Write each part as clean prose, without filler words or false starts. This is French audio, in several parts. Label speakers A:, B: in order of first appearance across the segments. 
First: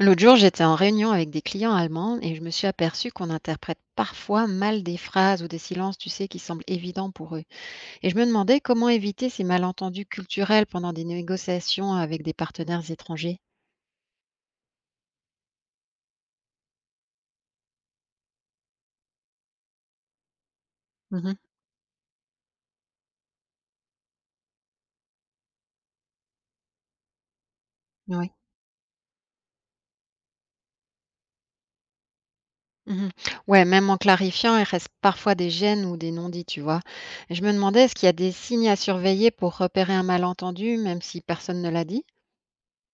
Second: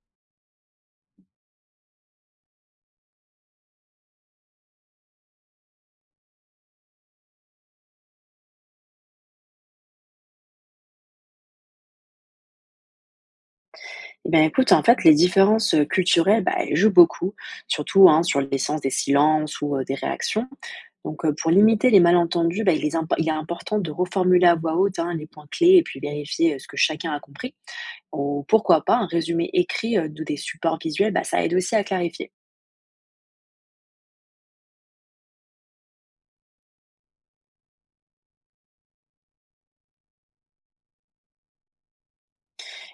A: L'autre jour, j'étais en réunion avec des clients allemands et je me suis aperçue qu'on interprète parfois mal des phrases ou des silences, tu sais, qui semblent évidents pour eux. Et je me demandais comment éviter ces malentendus culturels pendant des négociations avec des partenaires étrangers.
B: Eh ben, écoute, en fait, les différences culturelles, bah, elles jouent beaucoup, surtout hein, sur l'essence des silences ou des réactions. Donc,
A: Mhm,
B: pour limiter les malentendus, bah, il est important de reformuler à voix haute hein, les points clés et puis vérifier ce que chacun a compris.
A: oui.
B: Ou pourquoi pas un résumé écrit ou des supports visuels, bah, ça aide aussi à clarifier.
A: Mhm. Ouais, même en clarifiant, il reste parfois des gênes ou des non-dits, tu vois. Et je me demandais, est-ce qu'il y a des signes à surveiller pour repérer un malentendu, même si personne ne l'a dit?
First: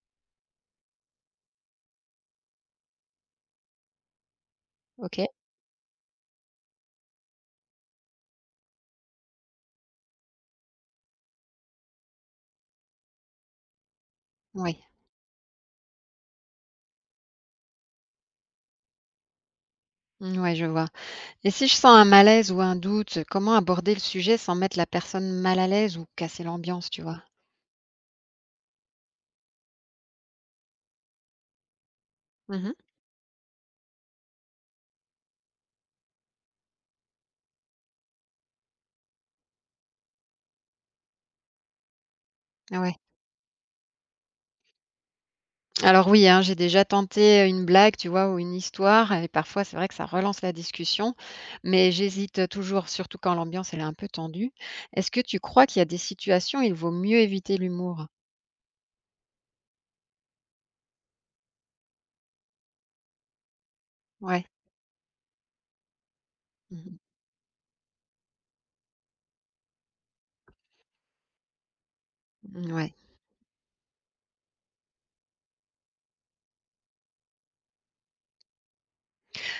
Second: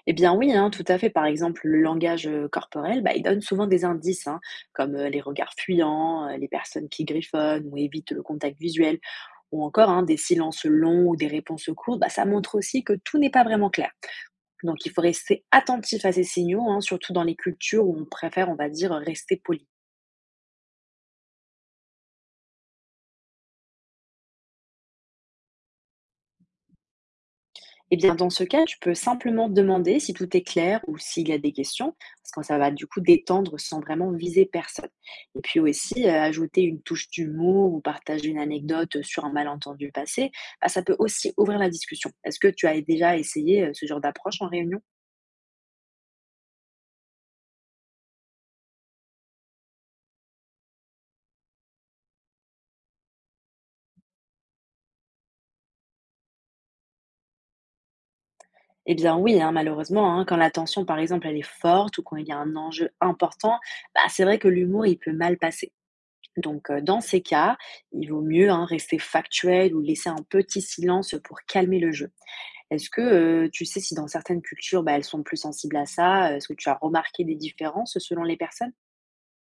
B: Eh bien oui, hein, tout à fait. Par exemple, le langage corporel, bah, il donne souvent des indices, hein, comme
A: Ok,
B: les regards fuyants, les personnes qui griffonnent ou évitent le contact visuel. Ou encore hein, des silences longs ou des réponses courtes, bah, ça montre aussi que tout n'est pas vraiment clair.
A: oui,
B: Donc il faut rester attentif à ces signaux, hein, surtout dans les cultures où on préfère, on va dire, rester poli.
A: mmh, ouais, je vois. Et si je sens un malaise ou un doute, comment aborder le sujet sans mettre la personne mal à l'aise ou casser l'ambiance, tu vois?
B: Eh bien dans ce cas, tu peux simplement demander si tout est clair ou s'il y a des questions, parce que ça
A: Mmh
B: va
A: mh.
B: du coup détendre sans vraiment viser personne. Et puis aussi, ajouter une touche d'humour ou partager une anecdote sur un malentendu passé, bah, ça peut aussi ouvrir la discussion. Est-ce que tu as
A: Ouais.
B: déjà essayé ce genre d'approche en réunion?
A: Alors oui, hein, j'ai déjà tenté, une blague, tu vois, ou une histoire et parfois c'est vrai que ça relance la discussion, mais j'hésite, toujours, surtout quand l'ambiance elle est un peu tendue. Est-ce que tu crois qu'il y a des situations où il vaut mieux éviter l'humour?
B: Eh bien oui, hein, malheureusement, hein, quand la tension, par exemple, elle est forte ou quand il y a un enjeu important, bah, c'est vrai
A: Ouais.
B: que l'humour, il peut mal passer. Donc,
A: Mmh.
B: dans ces cas, il vaut mieux hein, rester factuel ou laisser un petit silence pour calmer le jeu. Est-ce
A: Ouais.
B: que tu sais si dans certaines cultures, bah, elles sont plus sensibles à ça? Est-ce que tu as remarqué des différences selon les personnes?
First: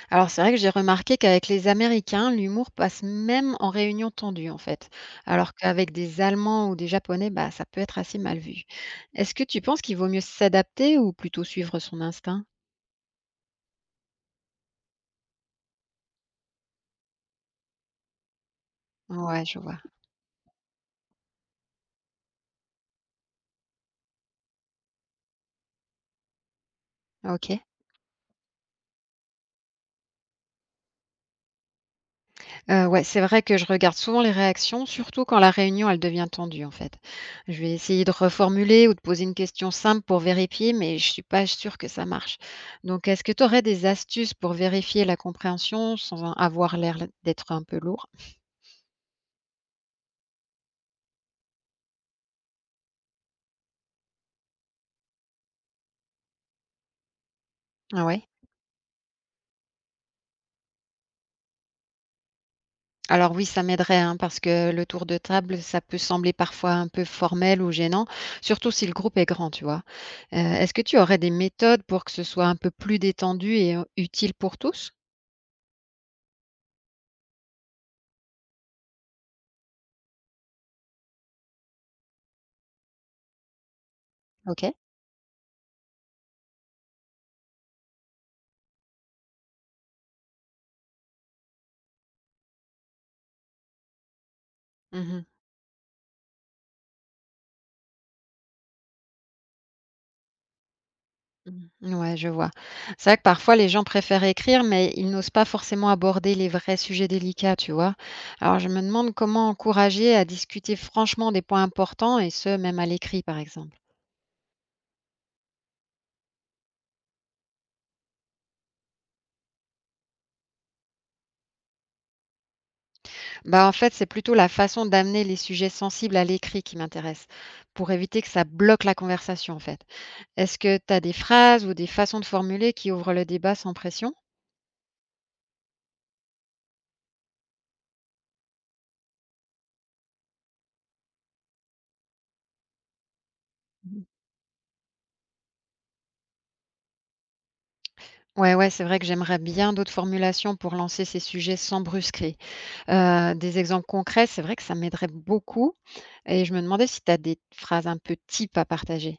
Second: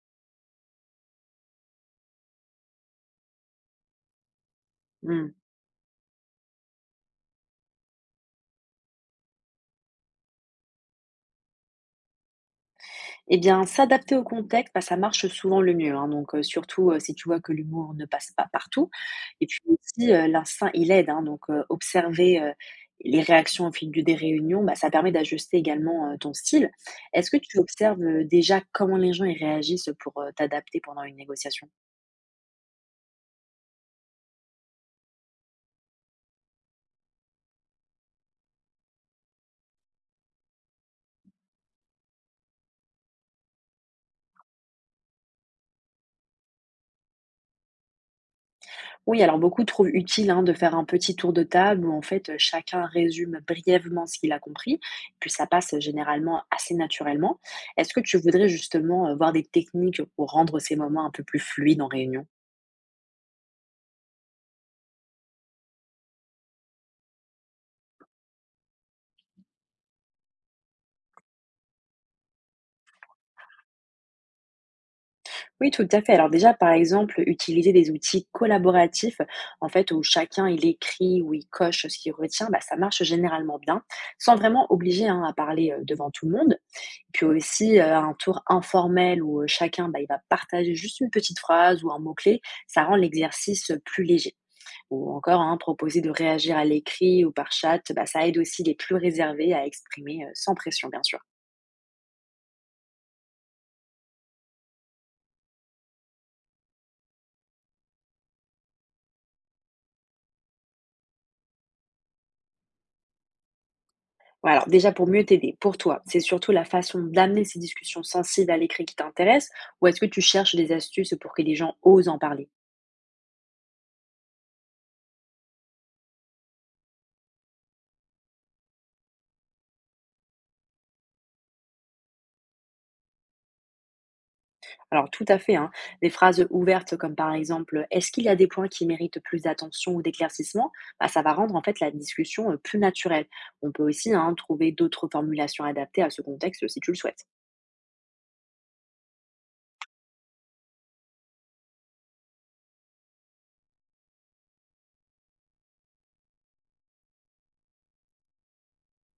A: Alors c'est vrai que j'ai remarqué qu'avec les Américains, l'humour passe même en réunion tendue en fait,
B: Hmm.
A: alors qu'avec des Allemands ou des Japonais, bah, ça peut être assez mal vu. Est-ce que tu penses qu'il vaut mieux s'adapter ou plutôt suivre son instinct?
B: Eh bien, s'adapter au contexte, bah, ça marche souvent le mieux, hein, donc surtout, si tu vois que l'humour ne passe pas partout,
A: Ouais,
B: et
A: je
B: puis
A: vois.
B: aussi, l'instinct, il aide, hein, donc observer, les réactions au fil du des réunions, bah, ça permet d'ajuster également, ton style. Est-ce que
A: Ok.
B: tu observes, déjà comment les gens, ils réagissent pour, t'adapter pendant une négociation?
A: Ouais, c'est vrai que je regarde souvent les réactions, surtout quand la réunion, elle devient tendue en fait. Je vais essayer de reformuler ou de poser une question simple pour vérifier, mais je suis pas sûre que ça marche. Donc, est-ce que tu aurais des astuces pour vérifier la compréhension sans en avoir l'air d'être un peu lourd?
B: Oui, alors beaucoup trouvent utile hein, de faire un petit tour de table où en fait chacun résume brièvement ce qu'il a compris, puis ça passe généralement assez naturellement. Est-ce que
A: Ah
B: tu
A: ouais?
B: voudrais justement voir des techniques pour rendre ces moments un peu plus fluides en réunion?
A: Alors oui, ça m'aiderait, hein, parce que le tour de table, ça peut sembler parfois un peu formel ou gênant, surtout si le groupe est grand, tu vois. Est-ce que tu aurais des méthodes pour que ce soit un peu plus détendu et utile pour tous?
B: Oui, tout à fait. Alors déjà, par exemple, utiliser des outils collaboratifs, en fait, où chacun il écrit ou il coche ce qu'il retient, bah, ça marche généralement bien, sans
A: Ok.
B: vraiment obliger hein, à parler devant tout le monde. Puis aussi, un tour informel où, chacun, bah, il va partager juste une petite phrase ou un mot-clé, ça rend l'exercice, plus léger. Ou
A: Mhm.
B: encore, hein, proposer de réagir à l'écrit ou par chat, bah, ça aide aussi les plus réservés à exprimer, sans pression, bien sûr.
A: Mhm. Ouais, je vois. C'est vrai que parfois les gens préfèrent écrire, mais ils n'osent pas forcément aborder les vrais sujets délicats, tu vois. Alors je me demande comment encourager à discuter franchement des points importants, et ce, même à l'écrit, par exemple.
B: Ouais, alors déjà pour mieux t'aider, pour toi, c'est surtout la façon d'amener ces discussions sensibles à l'écrit qui t'intéresse, ou est-ce que tu cherches des astuces pour que les gens osent en parler?
A: Bah, en fait, c'est plutôt la façon d'amener les sujets sensibles à l'écrit qui m'intéresse, pour éviter que ça bloque la conversation, en fait. Est-ce que tu as des phrases ou des façons de formuler qui ouvrent le débat sans pression?
B: Alors tout à fait, hein. Des phrases ouvertes comme par exemple «Est-ce qu'il y a des points qui méritent plus d'attention ou d'éclaircissement?» Bah, ça va rendre en fait la discussion plus naturelle. On peut aussi hein, trouver d'autres formulations adaptées à ce contexte si tu le souhaites.
A: Ouais, ouais, c'est vrai que j'aimerais bien d'autres formulations pour lancer ces sujets sans brusquerie. Des exemples concrets, c'est vrai que ça m'aiderait beaucoup. Et je me demandais si tu as des phrases un peu type à partager.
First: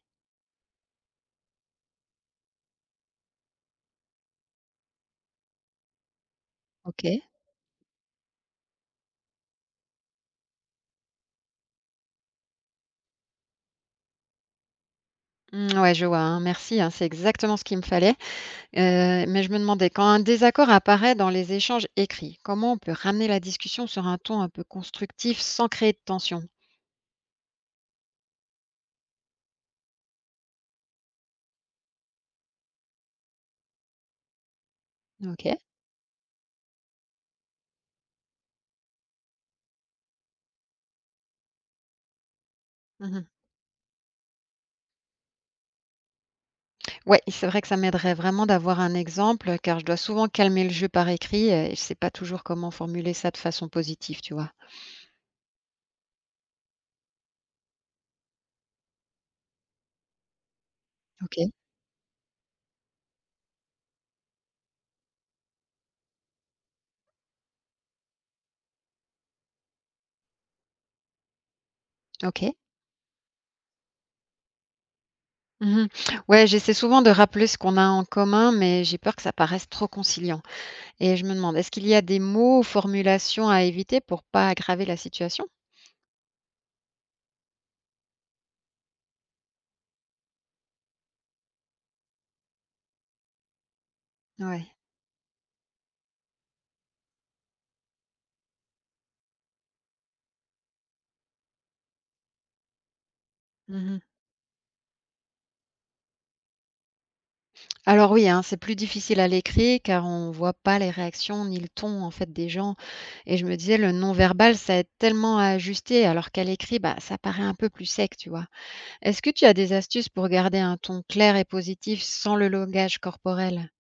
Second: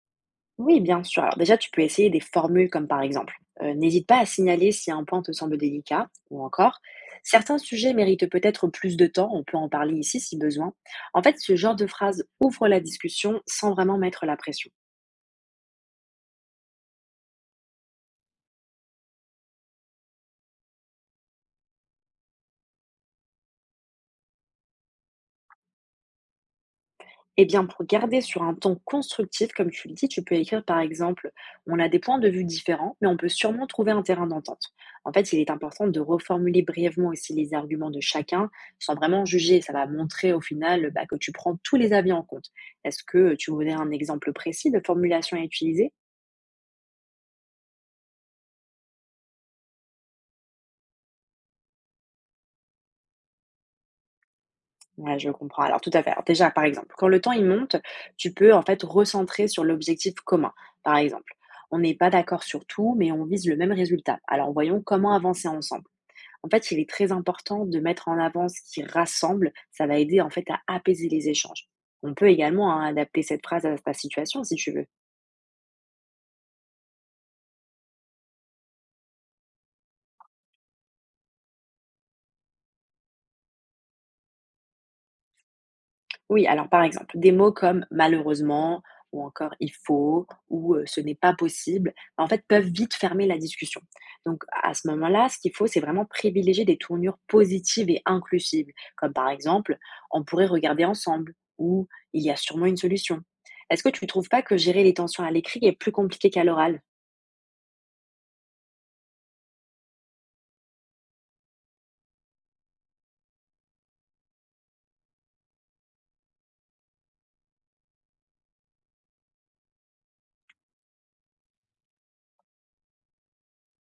B: Oui, bien sûr. Alors déjà, tu peux essayer des formules comme par exemple «N'hésite pas à signaler si un point te semble délicat» ou encore
A: Ok.
B: «Certains sujets méritent peut-être plus de temps, on peut en parler ici si besoin». En fait, ce genre de phrase ouvre la discussion sans vraiment mettre la pression.
A: Mm, ouais, je vois, hein, merci, hein, c'est exactement ce qu'il me fallait. Mais je me demandais, quand un désaccord apparaît dans les échanges écrits, comment on peut ramener la discussion sur un ton un peu constructif sans créer de tension?
B: Eh bien, pour garder sur un ton constructif, comme tu le dis, tu peux écrire par exemple, on a des points de vue différents, mais on peut sûrement trouver un terrain d'entente. En fait, il est
A: OK.
B: important de reformuler brièvement aussi les arguments de chacun, sans vraiment juger. Ça va montrer au final bah, que tu prends tous les avis en compte. Est-ce
A: Mmh.
B: que tu voudrais un exemple précis de formulation à utiliser?
A: Ouais, c'est vrai que ça m'aiderait vraiment d'avoir un exemple, car je dois souvent calmer le jeu par écrit, et je sais pas toujours comment formuler ça de façon positive, tu vois?
B: Ouais, je comprends. Alors, tout à fait. Alors, déjà, par exemple, quand le temps il monte, tu peux en fait recentrer sur l'objectif commun. Par exemple,
A: OK.
B: on n'est pas d'accord sur tout, mais on vise le même résultat. Alors, voyons comment avancer ensemble. En fait, il est très important de mettre en avant ce qui rassemble. Ça va aider en fait à apaiser les échanges. On peut
A: OK.
B: également hein, adapter cette phrase à ta situation si tu veux.
A: Mmh. Ouais, j'essaie souvent de rappeler ce qu'on a en commun, mais j'ai peur que ça paraisse trop conciliant et je me demande, est-ce qu'il y a des mots ou formulations à éviter pour pas aggraver la situation?
B: Oui, alors par exemple, des mots comme malheureusement ou encore il faut ou ce n'est pas possible, en fait, peuvent vite fermer la discussion. Donc
A: Ouais.
B: à ce moment-là, ce qu'il faut, c'est vraiment privilégier des tournures positives et inclusives, comme par exemple, on pourrait regarder ensemble ou il y a sûrement une solution. Est-ce que
A: Mmh.
B: tu ne trouves pas que gérer les tensions à l'écrit est plus compliqué qu'à l'oral?
A: Alors oui, hein, c'est plus difficile à l'écrit car on voit pas les réactions ni le ton en fait des gens. Et je me disais, le non-verbal, ça aide tellement à ajuster, alors qu'à l'écrit, bah, ça paraît un peu plus sec, tu vois. Est-ce que tu as des astuces pour garder un ton clair et positif sans le langage corporel?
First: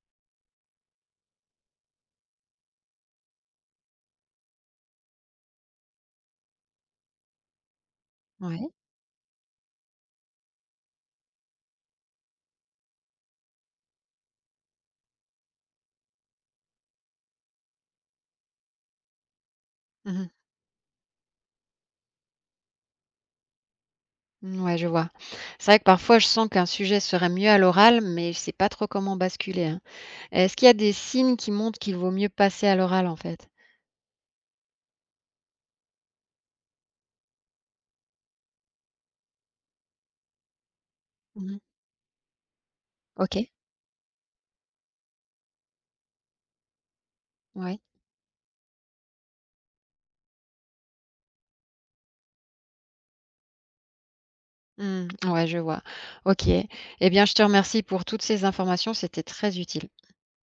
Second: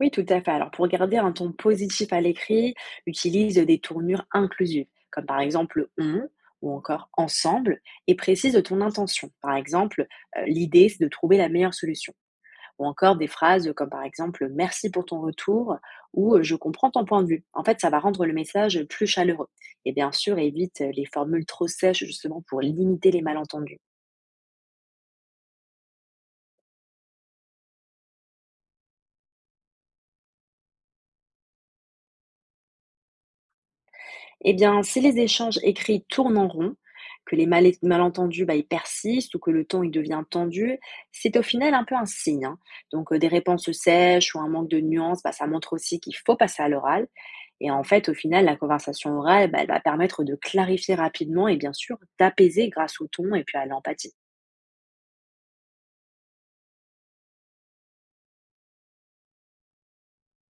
B: Oui, tout à fait. Alors, pour garder un ton positif à l'écrit, utilise des tournures inclusives, comme par exemple on ou encore ensemble, et précise
A: Ouais.
B: ton intention. Par exemple, l'idée, c'est de trouver la meilleure solution. Ou encore des phrases comme par exemple merci pour ton retour ou je comprends ton point de vue. En fait, ça va rendre le message plus chaleureux. Et bien
A: Mhm.
B: sûr, évite les formules trop sèches justement pour limiter les malentendus.
A: Ouais, je vois. C'est vrai que parfois, je sens qu'un sujet serait mieux à l'oral, mais je sais pas trop comment basculer, hein. Est-ce qu'il y a des signes qui montrent qu'il vaut mieux passer à l'oral en fait?
B: Eh bien, si les échanges écrits tournent en rond, que malentendus bah, ils persistent ou que le ton il devient tendu, c'est au
A: Mhm.
B: final un peu un signe, hein. Donc, des
A: Ok.
B: réponses sèches ou un manque de nuances, bah, ça montre aussi qu'il faut passer à l'oral. Et
A: Ouais.
B: en fait, au final, la conversation orale, bah, elle va permettre de clarifier rapidement et bien sûr d'apaiser grâce au ton et puis à l'empathie.
A: Mmh. Ouais, je vois. OK. Eh bien, je te remercie pour toutes ces informations, c'était très utile.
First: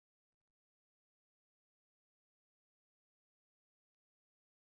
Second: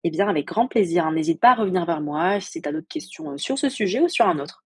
B: Eh bien, avec grand plaisir, hein. N'hésite pas à revenir vers moi si tu as d'autres questions sur ce sujet ou sur un autre.